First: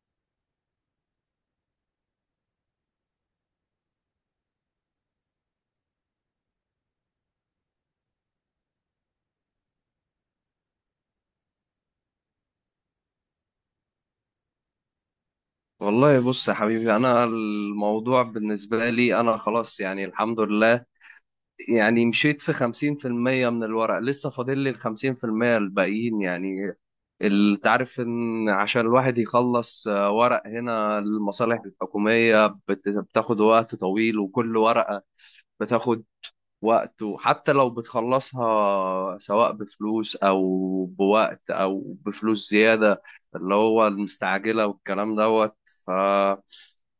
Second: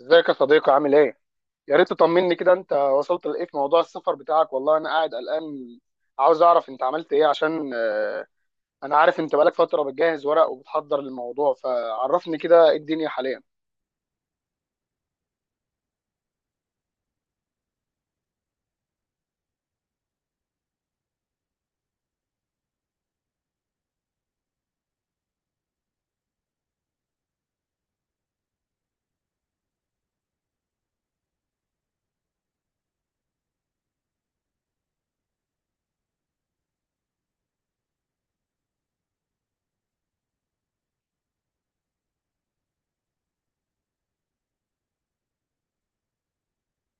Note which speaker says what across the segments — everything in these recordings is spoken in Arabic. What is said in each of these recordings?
Speaker 1: ازيك يا صديقي عامل ايه؟ يا ريت تطمني كده، انت وصلت لايه في موضوع السفر بتاعك؟ والله انا قاعد قلقان. عاوز اعرف انت عملت ايه عشان انا عارف انت بقالك فترة بتجهز ورق وبتحضر للموضوع، فعرفني كده ايه الدنيا حاليا.
Speaker 2: والله بص يا حبيبي، انا الموضوع بالنسبه لي انا خلاص يعني الحمد لله. يعني مشيت في 50% من الورق، لسه فاضل لي ال 50% الباقيين يعني. انت عارف ان عشان الواحد يخلص ورق هنا المصالح الحكوميه بتاخد وقت طويل، وكل ورقه بتاخد وقت. وحتى لو بتخلصها سواء بفلوس او بوقت او بفلوس زياده، اللي هو المستعجله والكلام دوت.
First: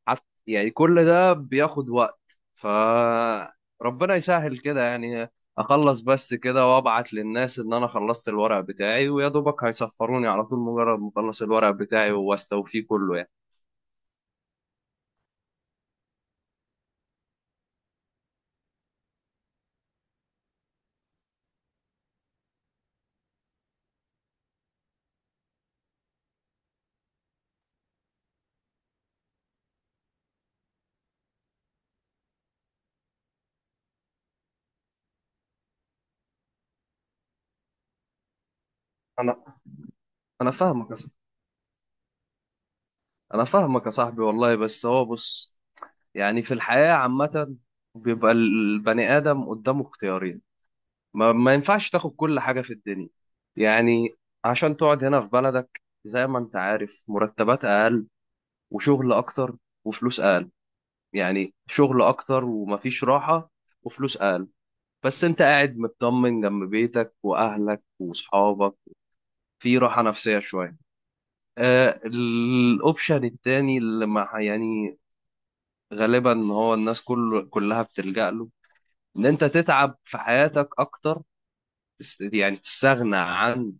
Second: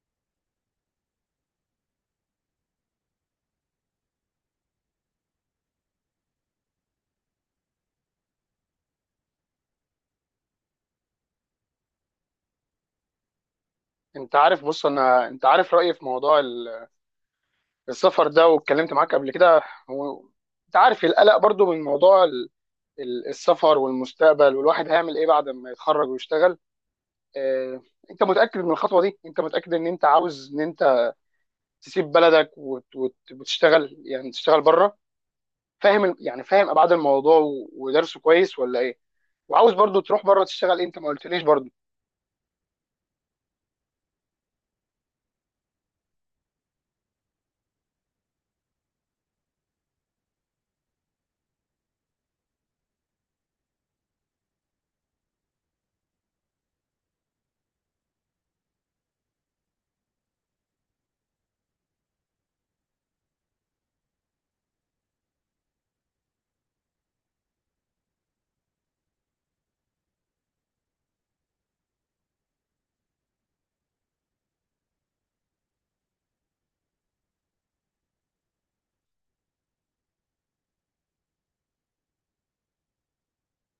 Speaker 2: يعني كل ده بياخد وقت، فربنا يسهل كده يعني. اخلص بس كده وابعت للناس ان انا خلصت الورق بتاعي، ويا دوبك هيسفروني على طول مجرد ما اخلص الورق بتاعي واستوفيه كله يعني.
Speaker 1: انت عارف، بص، انا انت عارف رأيي في موضوع السفر ده، واتكلمت معاك قبل كده و... انت عارف القلق برضو من موضوع السفر والمستقبل، والواحد هيعمل ايه بعد ما يتخرج ويشتغل؟ آه، انت متأكد من الخطوة دي؟ انت متأكد ان انت عاوز ان انت تسيب بلدك وتشتغل؟ يعني تشتغل بره؟ فاهم يعني فاهم ابعاد الموضوع ودرسه كويس ولا ايه؟
Speaker 2: انا
Speaker 1: وعاوز برضو تروح بره
Speaker 2: انا
Speaker 1: تشتغل إيه؟
Speaker 2: فاهمك يا
Speaker 1: انت ما
Speaker 2: صاحبي.
Speaker 1: قلتليش برضو.
Speaker 2: انا فاهمك يا صاحبي والله، بس هو بص، يعني في الحياة عامة بيبقى البني ادم قدامه اختيارين. ما ينفعش تاخد كل حاجة في الدنيا يعني. عشان تقعد هنا في بلدك، زي ما انت عارف، مرتبات اقل وشغل اكتر وفلوس اقل. يعني شغل اكتر ومفيش راحة وفلوس اقل، بس انت قاعد مطمن جنب بيتك واهلك واصحابك، في راحة نفسية شوية. آه، الاوبشن التاني اللي مع يعني غالبا هو الناس كلها بتلجأ له، ان انت تتعب في حياتك اكتر، يعني تستغنى عن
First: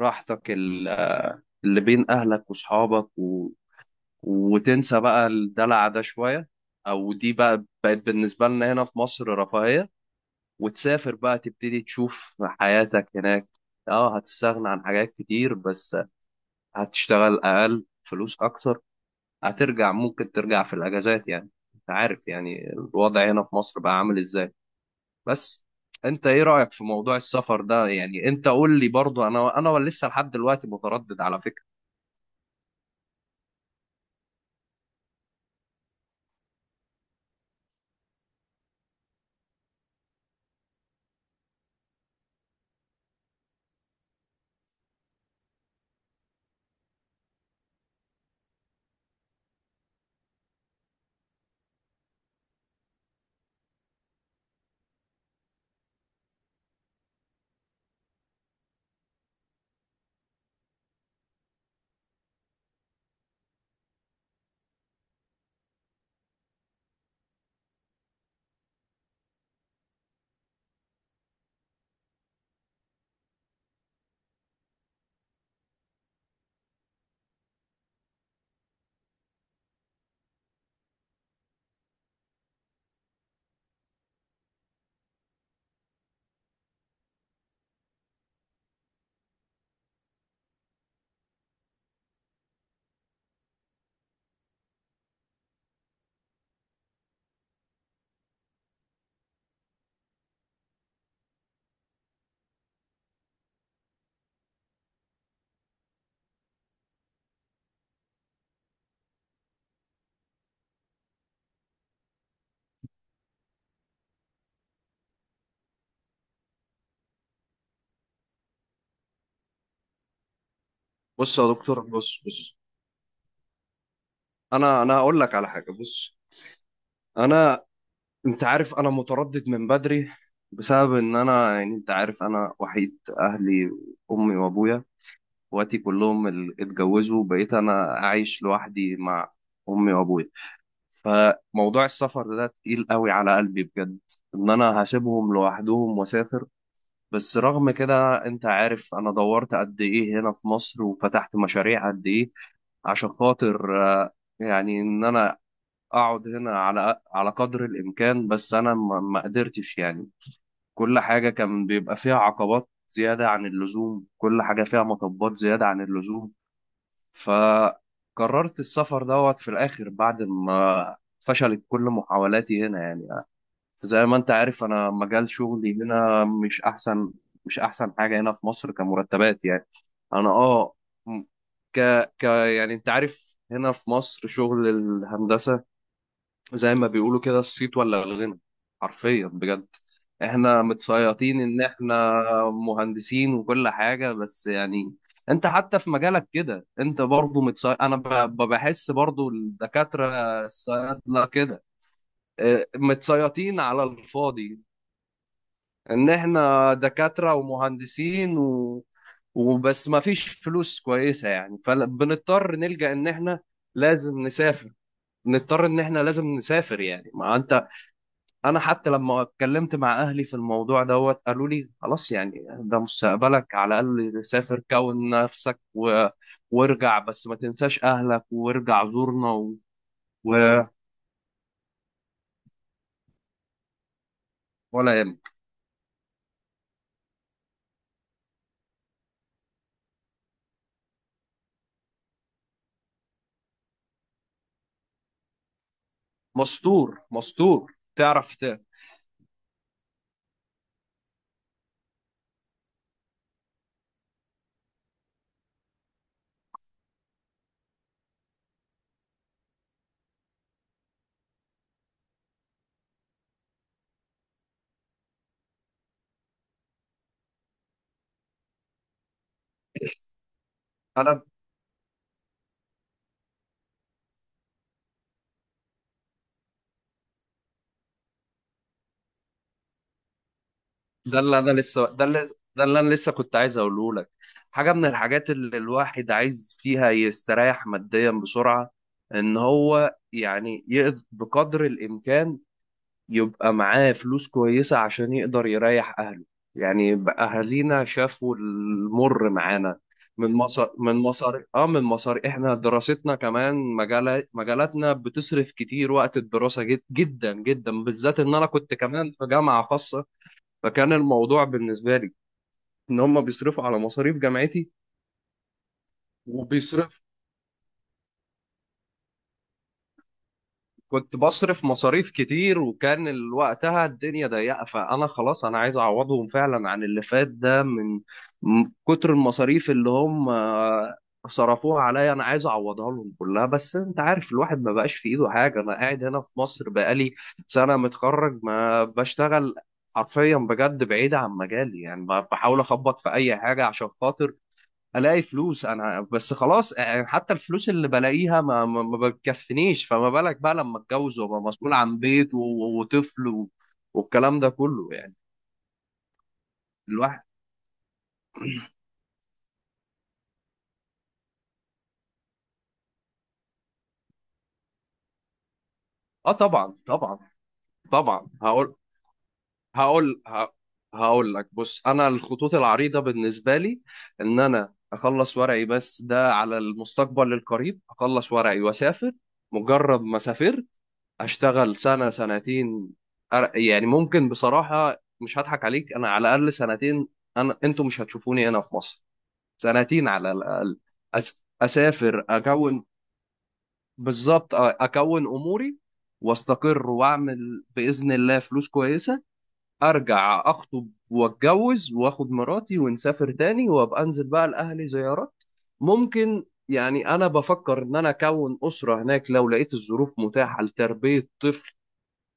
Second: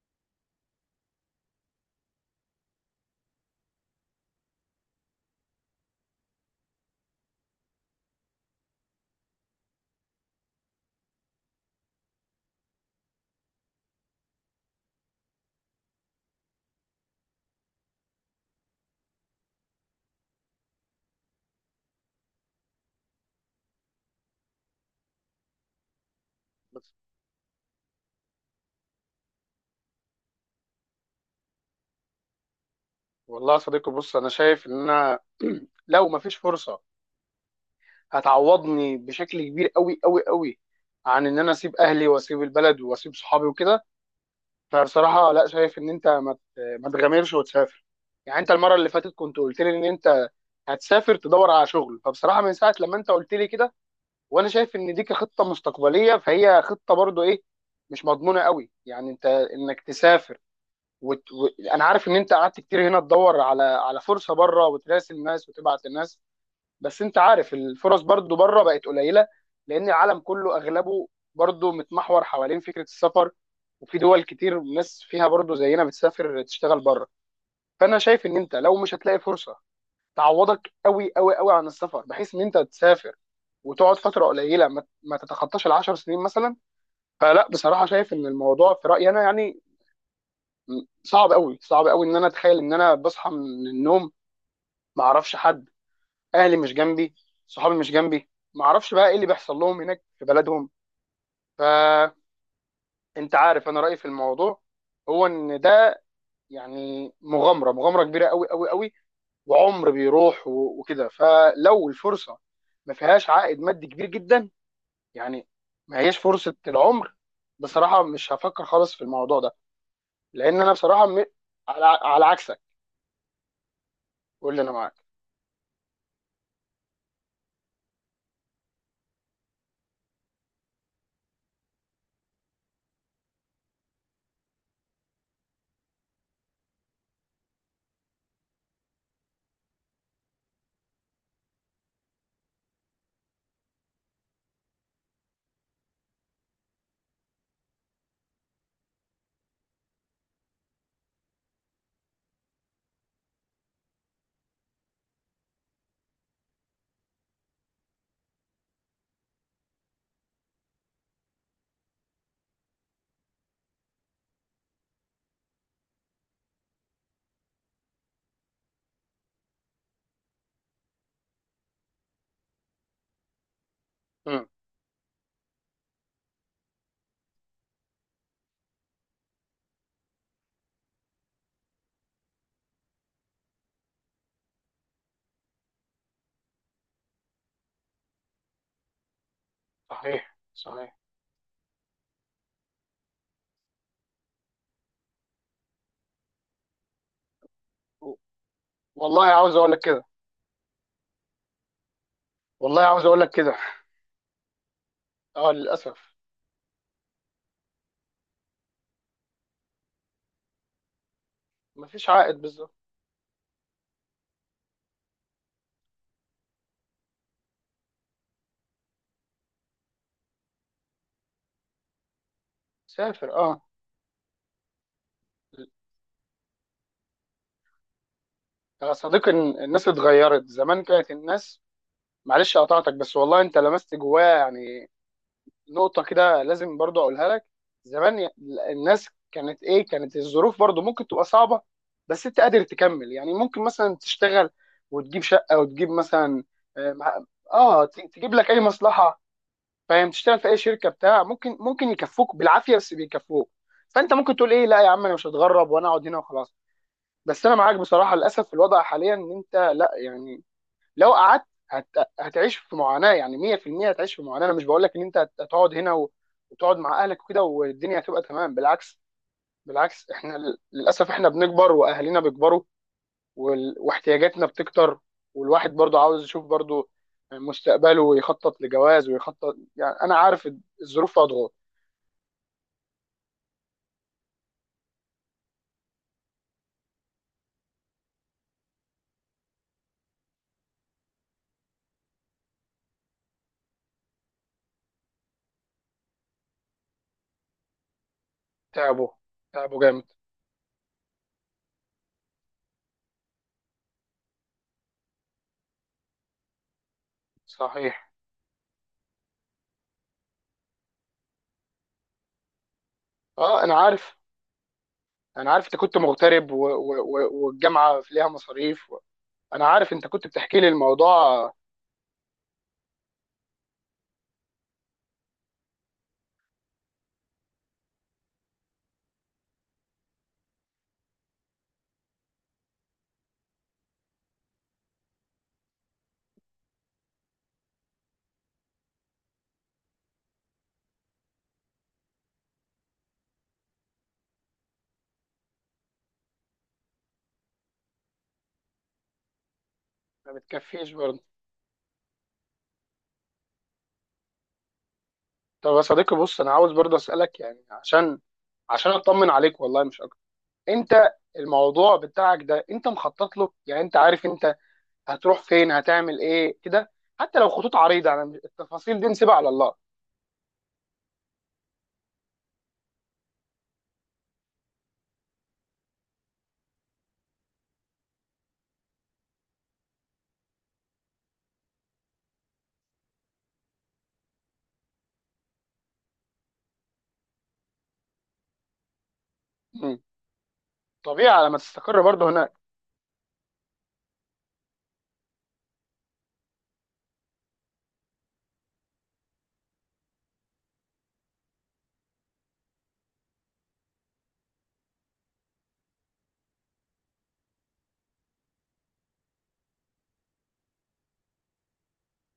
Speaker 2: راحتك اللي بين اهلك واصحابك، وتنسى بقى الدلع ده شوية، أو دي بقى بقت بالنسبة لنا هنا في مصر رفاهية، وتسافر بقى تبتدي تشوف حياتك هناك. اه، هتستغنى عن حاجات كتير، بس هتشتغل أقل، فلوس أكتر. هترجع، ممكن ترجع في الأجازات يعني. أنت عارف يعني الوضع هنا في مصر بقى عامل إزاي. بس أنت إيه رأيك في موضوع السفر ده يعني؟ أنت قول لي برضه، أنا لسه لحد دلوقتي متردد على فكرة.
Speaker 1: والله يا صديقي بص، انا شايف ان انا لو ما فيش فرصه هتعوضني بشكل كبير قوي قوي قوي عن ان انا اسيب اهلي واسيب البلد واسيب صحابي وكده، فبصراحه لا، شايف ان انت ما تغامرش وتسافر. يعني انت المره اللي فاتت كنت قلت لي ان انت هتسافر تدور على شغل، فبصراحه من ساعه لما انت قلت لي كده وانا شايف ان دي كخطه مستقبليه، فهي خطه برضو ايه، مش مضمونه قوي. يعني انت انك تسافر وت... و... انا عارف ان انت قعدت كتير هنا تدور على فرصه بره، وتراسل الناس وتبعت الناس، بس انت عارف الفرص برضو بره بقت قليله، لان العالم كله اغلبه برضو متمحور حوالين فكره السفر، وفي دول كتير ناس فيها برضو زينا بتسافر تشتغل بره. فانا شايف ان انت لو مش هتلاقي فرصه تعوضك قوي قوي قوي عن السفر، بحيث ان انت تسافر وتقعد فتره قليله ما تتخطاش العشر سنين مثلا، فلا بصراحه، شايف ان الموضوع في رايي انا يعني صعب قوي، صعب قوي ان انا اتخيل ان انا بصحى من النوم ما اعرفش حد، اهلي مش جنبي، صحابي مش جنبي، ما اعرفش بقى ايه اللي بيحصل لهم هناك في بلدهم. فانت عارف انا رايي في الموضوع، هو ان ده يعني مغامره كبيره قوي قوي قوي، وعمر بيروح وكده. فلو الفرصه ما فيهاش عائد مادي كبير جدا، يعني ما هيش فرصه العمر، بصراحه مش هفكر خالص في الموضوع ده، لان انا بصراحه
Speaker 2: بص يا دكتور،
Speaker 1: على
Speaker 2: بص
Speaker 1: على
Speaker 2: بص
Speaker 1: عكسك، قول لي انا
Speaker 2: أنا
Speaker 1: معاك.
Speaker 2: أنا هقول لك على حاجة. بص انا، انت عارف انا متردد من بدري بسبب ان انا، يعني انت عارف انا وحيد اهلي، امي وابويا. اخواتي كلهم اللي اتجوزوا، بقيت انا عايش لوحدي مع امي وابويا. فموضوع السفر ده تقيل قوي على قلبي بجد، ان انا هسيبهم لوحدهم واسافر. بس رغم كده انت عارف انا دورت قد ايه هنا في مصر وفتحت مشاريع قد ايه عشان خاطر يعني ان انا اقعد هنا على قدر الامكان، بس انا ما قدرتش يعني. كل حاجه كان بيبقى فيها عقبات زياده عن اللزوم، كل حاجه فيها مطبات زياده عن اللزوم. فقررت السفر دوت في الاخر بعد ما فشلت كل محاولاتي هنا يعني. زي ما انت
Speaker 1: امم،
Speaker 2: عارف انا مجال شغلي هنا مش احسن، مش احسن حاجه هنا في مصر كمرتبات يعني. انا اه، م- ك يعني انت عارف هنا في مصر شغل الهندسه زي ما بيقولوا كده الصيت ولا الغنى، حرفيا بجد.
Speaker 1: صحيح
Speaker 2: احنا
Speaker 1: صحيح.
Speaker 2: متصيطين ان احنا مهندسين وكل حاجة، بس يعني انت حتى في مجالك كده انت برضو متصيط. انا
Speaker 1: و-
Speaker 2: بحس
Speaker 1: والله
Speaker 2: برضو
Speaker 1: عاوز اقول لك كده،
Speaker 2: الدكاترة الصيادلة كده، اه،
Speaker 1: والله عاوز اقول لك كده،
Speaker 2: متصيطين على الفاضي.
Speaker 1: اه
Speaker 2: ان
Speaker 1: للاسف
Speaker 2: احنا دكاترة ومهندسين و... وبس، ما فيش فلوس كويسة يعني،
Speaker 1: مفيش عائد
Speaker 2: فبنضطر
Speaker 1: بالظبط.
Speaker 2: نلجأ ان احنا لازم نسافر. نضطر ان احنا لازم نسافر، يعني ما انت، انا حتى لما اتكلمت مع اهلي في الموضوع دوت قالوا لي خلاص يعني، ده
Speaker 1: سافر،
Speaker 2: مستقبلك،
Speaker 1: اه.
Speaker 2: على الاقل سافر كون نفسك و... وارجع، بس ما تنساش اهلك وارجع
Speaker 1: يا صديقي
Speaker 2: زورنا. و...
Speaker 1: الناس اتغيرت.
Speaker 2: و...
Speaker 1: زمان كانت الناس، معلش قطعتك، بس والله انت لمست جوايا يعني
Speaker 2: ولا يهمك.
Speaker 1: نقطة كده لازم برضو أقولها لك. زمان الناس كانت إيه، كانت الظروف برضو ممكن تبقى صعبة، بس أنت قادر تكمل. يعني ممكن مثلا تشتغل وتجيب شقة وتجيب مثلا،
Speaker 2: مستور
Speaker 1: آه مع-
Speaker 2: مستور تعرف.
Speaker 1: تجيب
Speaker 2: ت...
Speaker 1: لك أي مصلحة، فاهم، تشتغل في أي شركة بتاع، ممكن ممكن يكفوك بالعافية بس بيكفوك. فأنت ممكن تقول إيه، لا يا عم، أنا مش هتغرب، وأنا أقعد هنا وخلاص. بس أنا معاك بصراحة، للأسف الوضع حاليا إن أنت لا يعني لو قعدت هتعيش في معاناه، يعني 100% هتعيش في معاناه. انا مش بقول لك ان انت هتقعد هنا وتقعد مع اهلك وكده والدنيا هتبقى تمام، بالعكس، بالعكس. احنا للاسف
Speaker 2: انا
Speaker 1: احنا بنكبر واهالينا بيكبروا واحتياجاتنا بتكتر، والواحد برضو عاوز يشوف برضو مستقبله ويخطط لجواز ويخطط، يعني انا عارف الظروف
Speaker 2: ده
Speaker 1: فيها
Speaker 2: اللي انا
Speaker 1: ضغوط.
Speaker 2: لسه ده اللي ده اللي انا لسه كنت عايز اقوله لك. حاجه من الحاجات اللي الواحد عايز فيها يستريح ماديا بسرعه، ان هو يعني يقدر بقدر الامكان يبقى معاه فلوس كويسة عشان يقدر يريح أهله. يعني بقى أهالينا شافوا
Speaker 1: تعبوا،
Speaker 2: المر
Speaker 1: تعبوا
Speaker 2: معانا
Speaker 1: جامد.
Speaker 2: من مصر. من مصر احنا دراستنا كمان، مجالات مجالاتنا بتصرف كتير وقت الدراسة، جد جدا جدا،
Speaker 1: صحيح.
Speaker 2: بالذات ان انا كنت كمان في جامعة خاصة. فكان الموضوع بالنسبة لي ان هم
Speaker 1: اه
Speaker 2: بيصرفوا
Speaker 1: انا
Speaker 2: على
Speaker 1: عارف،
Speaker 2: مصاريف جامعتي،
Speaker 1: انا عارف انت كنت مغترب
Speaker 2: وبيصرف
Speaker 1: والجامعه فيها مصاريف، انا عارف انت كنت بتحكي لي
Speaker 2: كنت
Speaker 1: الموضوع.
Speaker 2: بصرف مصاريف كتير، وكان وقتها الدنيا ضيقة. فأنا خلاص أنا عايز أعوضهم فعلا عن اللي فات ده، من من كتر المصاريف اللي هم صرفوها عليا، أنا عايز أعوضها لهم كلها. بس أنت عارف الواحد ما بقاش في إيده حاجة. أنا قاعد هنا في مصر بقالي سنة متخرج ما بشتغل، حرفيا بجد، بعيد عن مجالي يعني. بحاول أخبط في أي حاجة عشان خاطر الاقي فلوس انا بس خلاص، يعني حتى الفلوس اللي بلاقيها ما بتكفنيش. فما
Speaker 1: ما
Speaker 2: بالك بقى لما
Speaker 1: بتكفيش
Speaker 2: اتجوز
Speaker 1: برضه.
Speaker 2: وابقى مسؤول عن بيت وطفل و- والكلام ده كله يعني.
Speaker 1: طب يا صديقي بص، انا عاوز برضه
Speaker 2: الواحد
Speaker 1: اسالك يعني عشان عشان اطمن عليك والله مش اكتر. انت الموضوع بتاعك ده انت مخطط له؟ يعني انت عارف انت هتروح فين هتعمل
Speaker 2: اه،
Speaker 1: ايه
Speaker 2: طبعا
Speaker 1: كده؟
Speaker 2: طبعا.
Speaker 1: حتى لو خطوط عريضه، انا
Speaker 2: طبعا
Speaker 1: مش،
Speaker 2: هقول
Speaker 1: التفاصيل دي نسيبها على الله.
Speaker 2: هقول ه- هقول لك، بص انا الخطوط العريضه بالنسبه لي ان انا اخلص ورقي، بس ده على المستقبل القريب، اخلص ورقي واسافر. مجرد ما سافرت اشتغل سنه سنتين، يعني ممكن بصراحه مش هضحك عليك، انا على الاقل سنتين انا انتوا مش هتشوفوني هنا في مصر،
Speaker 1: مم.
Speaker 2: سنتين على الاقل.
Speaker 1: طبيعي على ما تستقر
Speaker 2: اسافر
Speaker 1: برضه هناك
Speaker 2: اكون بالظبط، اكون اموري واستقر واعمل باذن الله فلوس كويسه، ارجع اخطب واتجوز واخد مراتي ونسافر تاني، وابقى انزل بقى لاهلي زيارات. ممكن يعني انا بفكر ان انا اكون اسره هناك لو لقيت الظروف متاحه لتربيه طفل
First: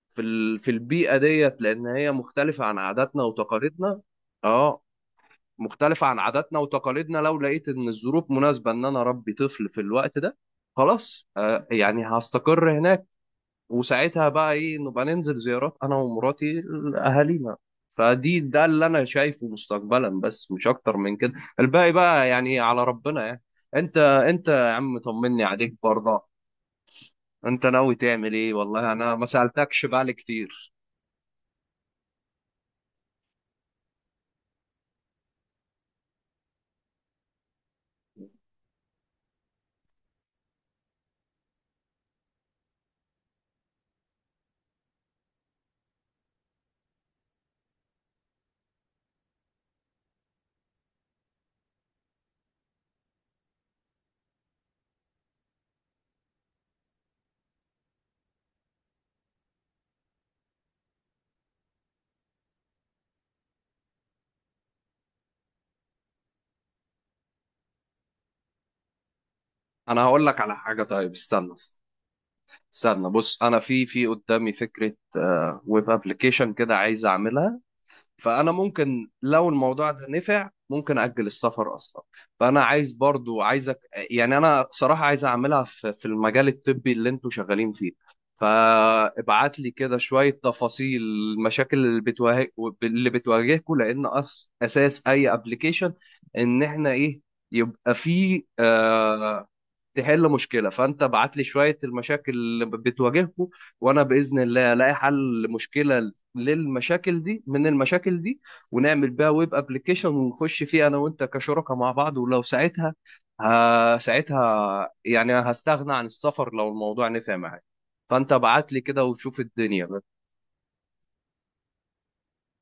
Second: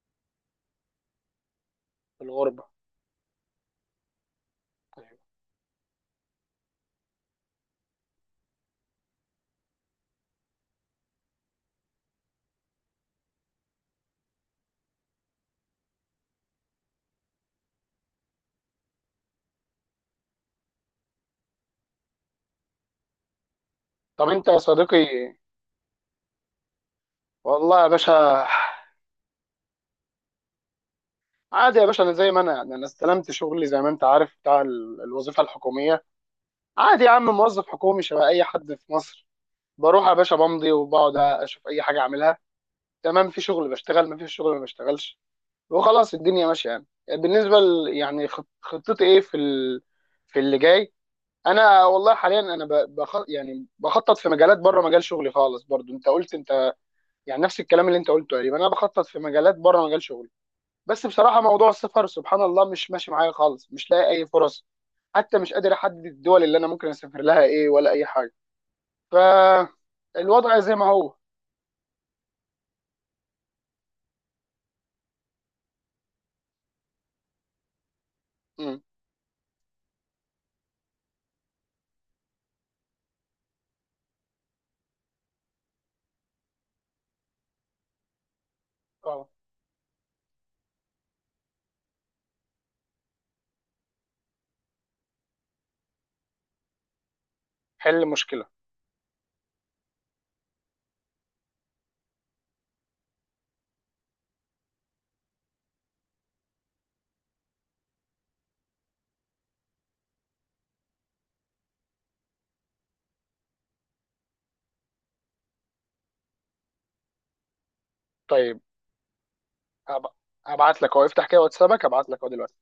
Speaker 2: في البيئة ديت، لأن هي
Speaker 1: في الغربه.
Speaker 2: مختلفة عن عاداتنا وتقاليدنا. اه، مختلفة عن عاداتنا وتقاليدنا. لو لقيت إن الظروف مناسبة إن أنا أربي طفل في الوقت ده، خلاص آه يعني هستقر هناك. وساعتها بقى إيه، نبقى ننزل زيارات أنا ومراتي لأهالينا. فدي ده اللي أنا شايفه مستقبلا، بس مش أكتر من كده. الباقي بقى يعني على ربنا يعني. أنت
Speaker 1: طب انت
Speaker 2: أنت
Speaker 1: يا
Speaker 2: يا عم
Speaker 1: صديقي،
Speaker 2: طمني عليك برضه، أنت
Speaker 1: والله يا
Speaker 2: ناوي تعمل
Speaker 1: باشا،
Speaker 2: إيه؟ والله أنا ما سألتكش بقى كتير.
Speaker 1: عادي يا باشا، انا زي ما انا، يعني انا استلمت شغلي زي ما انت عارف بتاع الوظيفه الحكوميه. عادي يا عم، موظف حكومي شبه اي حد في مصر. بروح يا باشا بمضي وبقعد اشوف اي حاجه اعملها، تمام. في شغل بشتغل، ما فيش شغل ما بشتغلش، وخلاص الدنيا ماشيه. يعني بالنسبه يعني خطتي ايه في في اللي جاي؟ انا والله حاليا انا يعني بخطط في مجالات بره مجال شغلي خالص، برضو انت قلت انت يعني نفس الكلام اللي انت قلته تقريبا، انا بخطط في مجالات بره مجال شغلي، بس بصراحه موضوع السفر سبحان الله مش ماشي معايا خالص، مش لاقي اي فرص، حتى مش قادر احدد الدول اللي انا ممكن اسافر لها ايه ولا اي حاجه.
Speaker 2: انا هقول لك على
Speaker 1: فالوضع زي
Speaker 2: حاجه،
Speaker 1: ما
Speaker 2: طيب
Speaker 1: هو.
Speaker 2: استنى، استنى، بص انا في قدامي فكره، ويب ابلكيشن كده عايز اعملها. فانا ممكن لو الموضوع ده نفع ممكن اجل السفر اصلا. فانا عايز برضو عايزك، يعني انا صراحه عايز اعملها في المجال الطبي اللي انتوا شغالين فيه.
Speaker 1: اه،
Speaker 2: فابعت لي كده شويه تفاصيل المشاكل اللي بتواجه، اللي بتواجهكم. لان اساس اي ابلكيشن ان احنا ايه، يبقى
Speaker 1: حل
Speaker 2: فيه
Speaker 1: مشكله.
Speaker 2: تحل مشكله. فانت بعت لي شويه المشاكل اللي بتواجهكم، وانا باذن الله الاقي حل مشكله للمشاكل دي، من المشاكل دي ونعمل بيها ويب ابلكيشن، ونخش فيه انا وانت كشركاء مع بعض. ولو ساعتها، ها ساعتها يعني هستغنى عن السفر لو الموضوع نفع معاك. فانت
Speaker 1: طيب،
Speaker 2: ابعت لي كده وشوف الدنيا.
Speaker 1: أب... ابعت لك اهو، افتح كده واتسابك، ابعت لك اهو دلوقتي.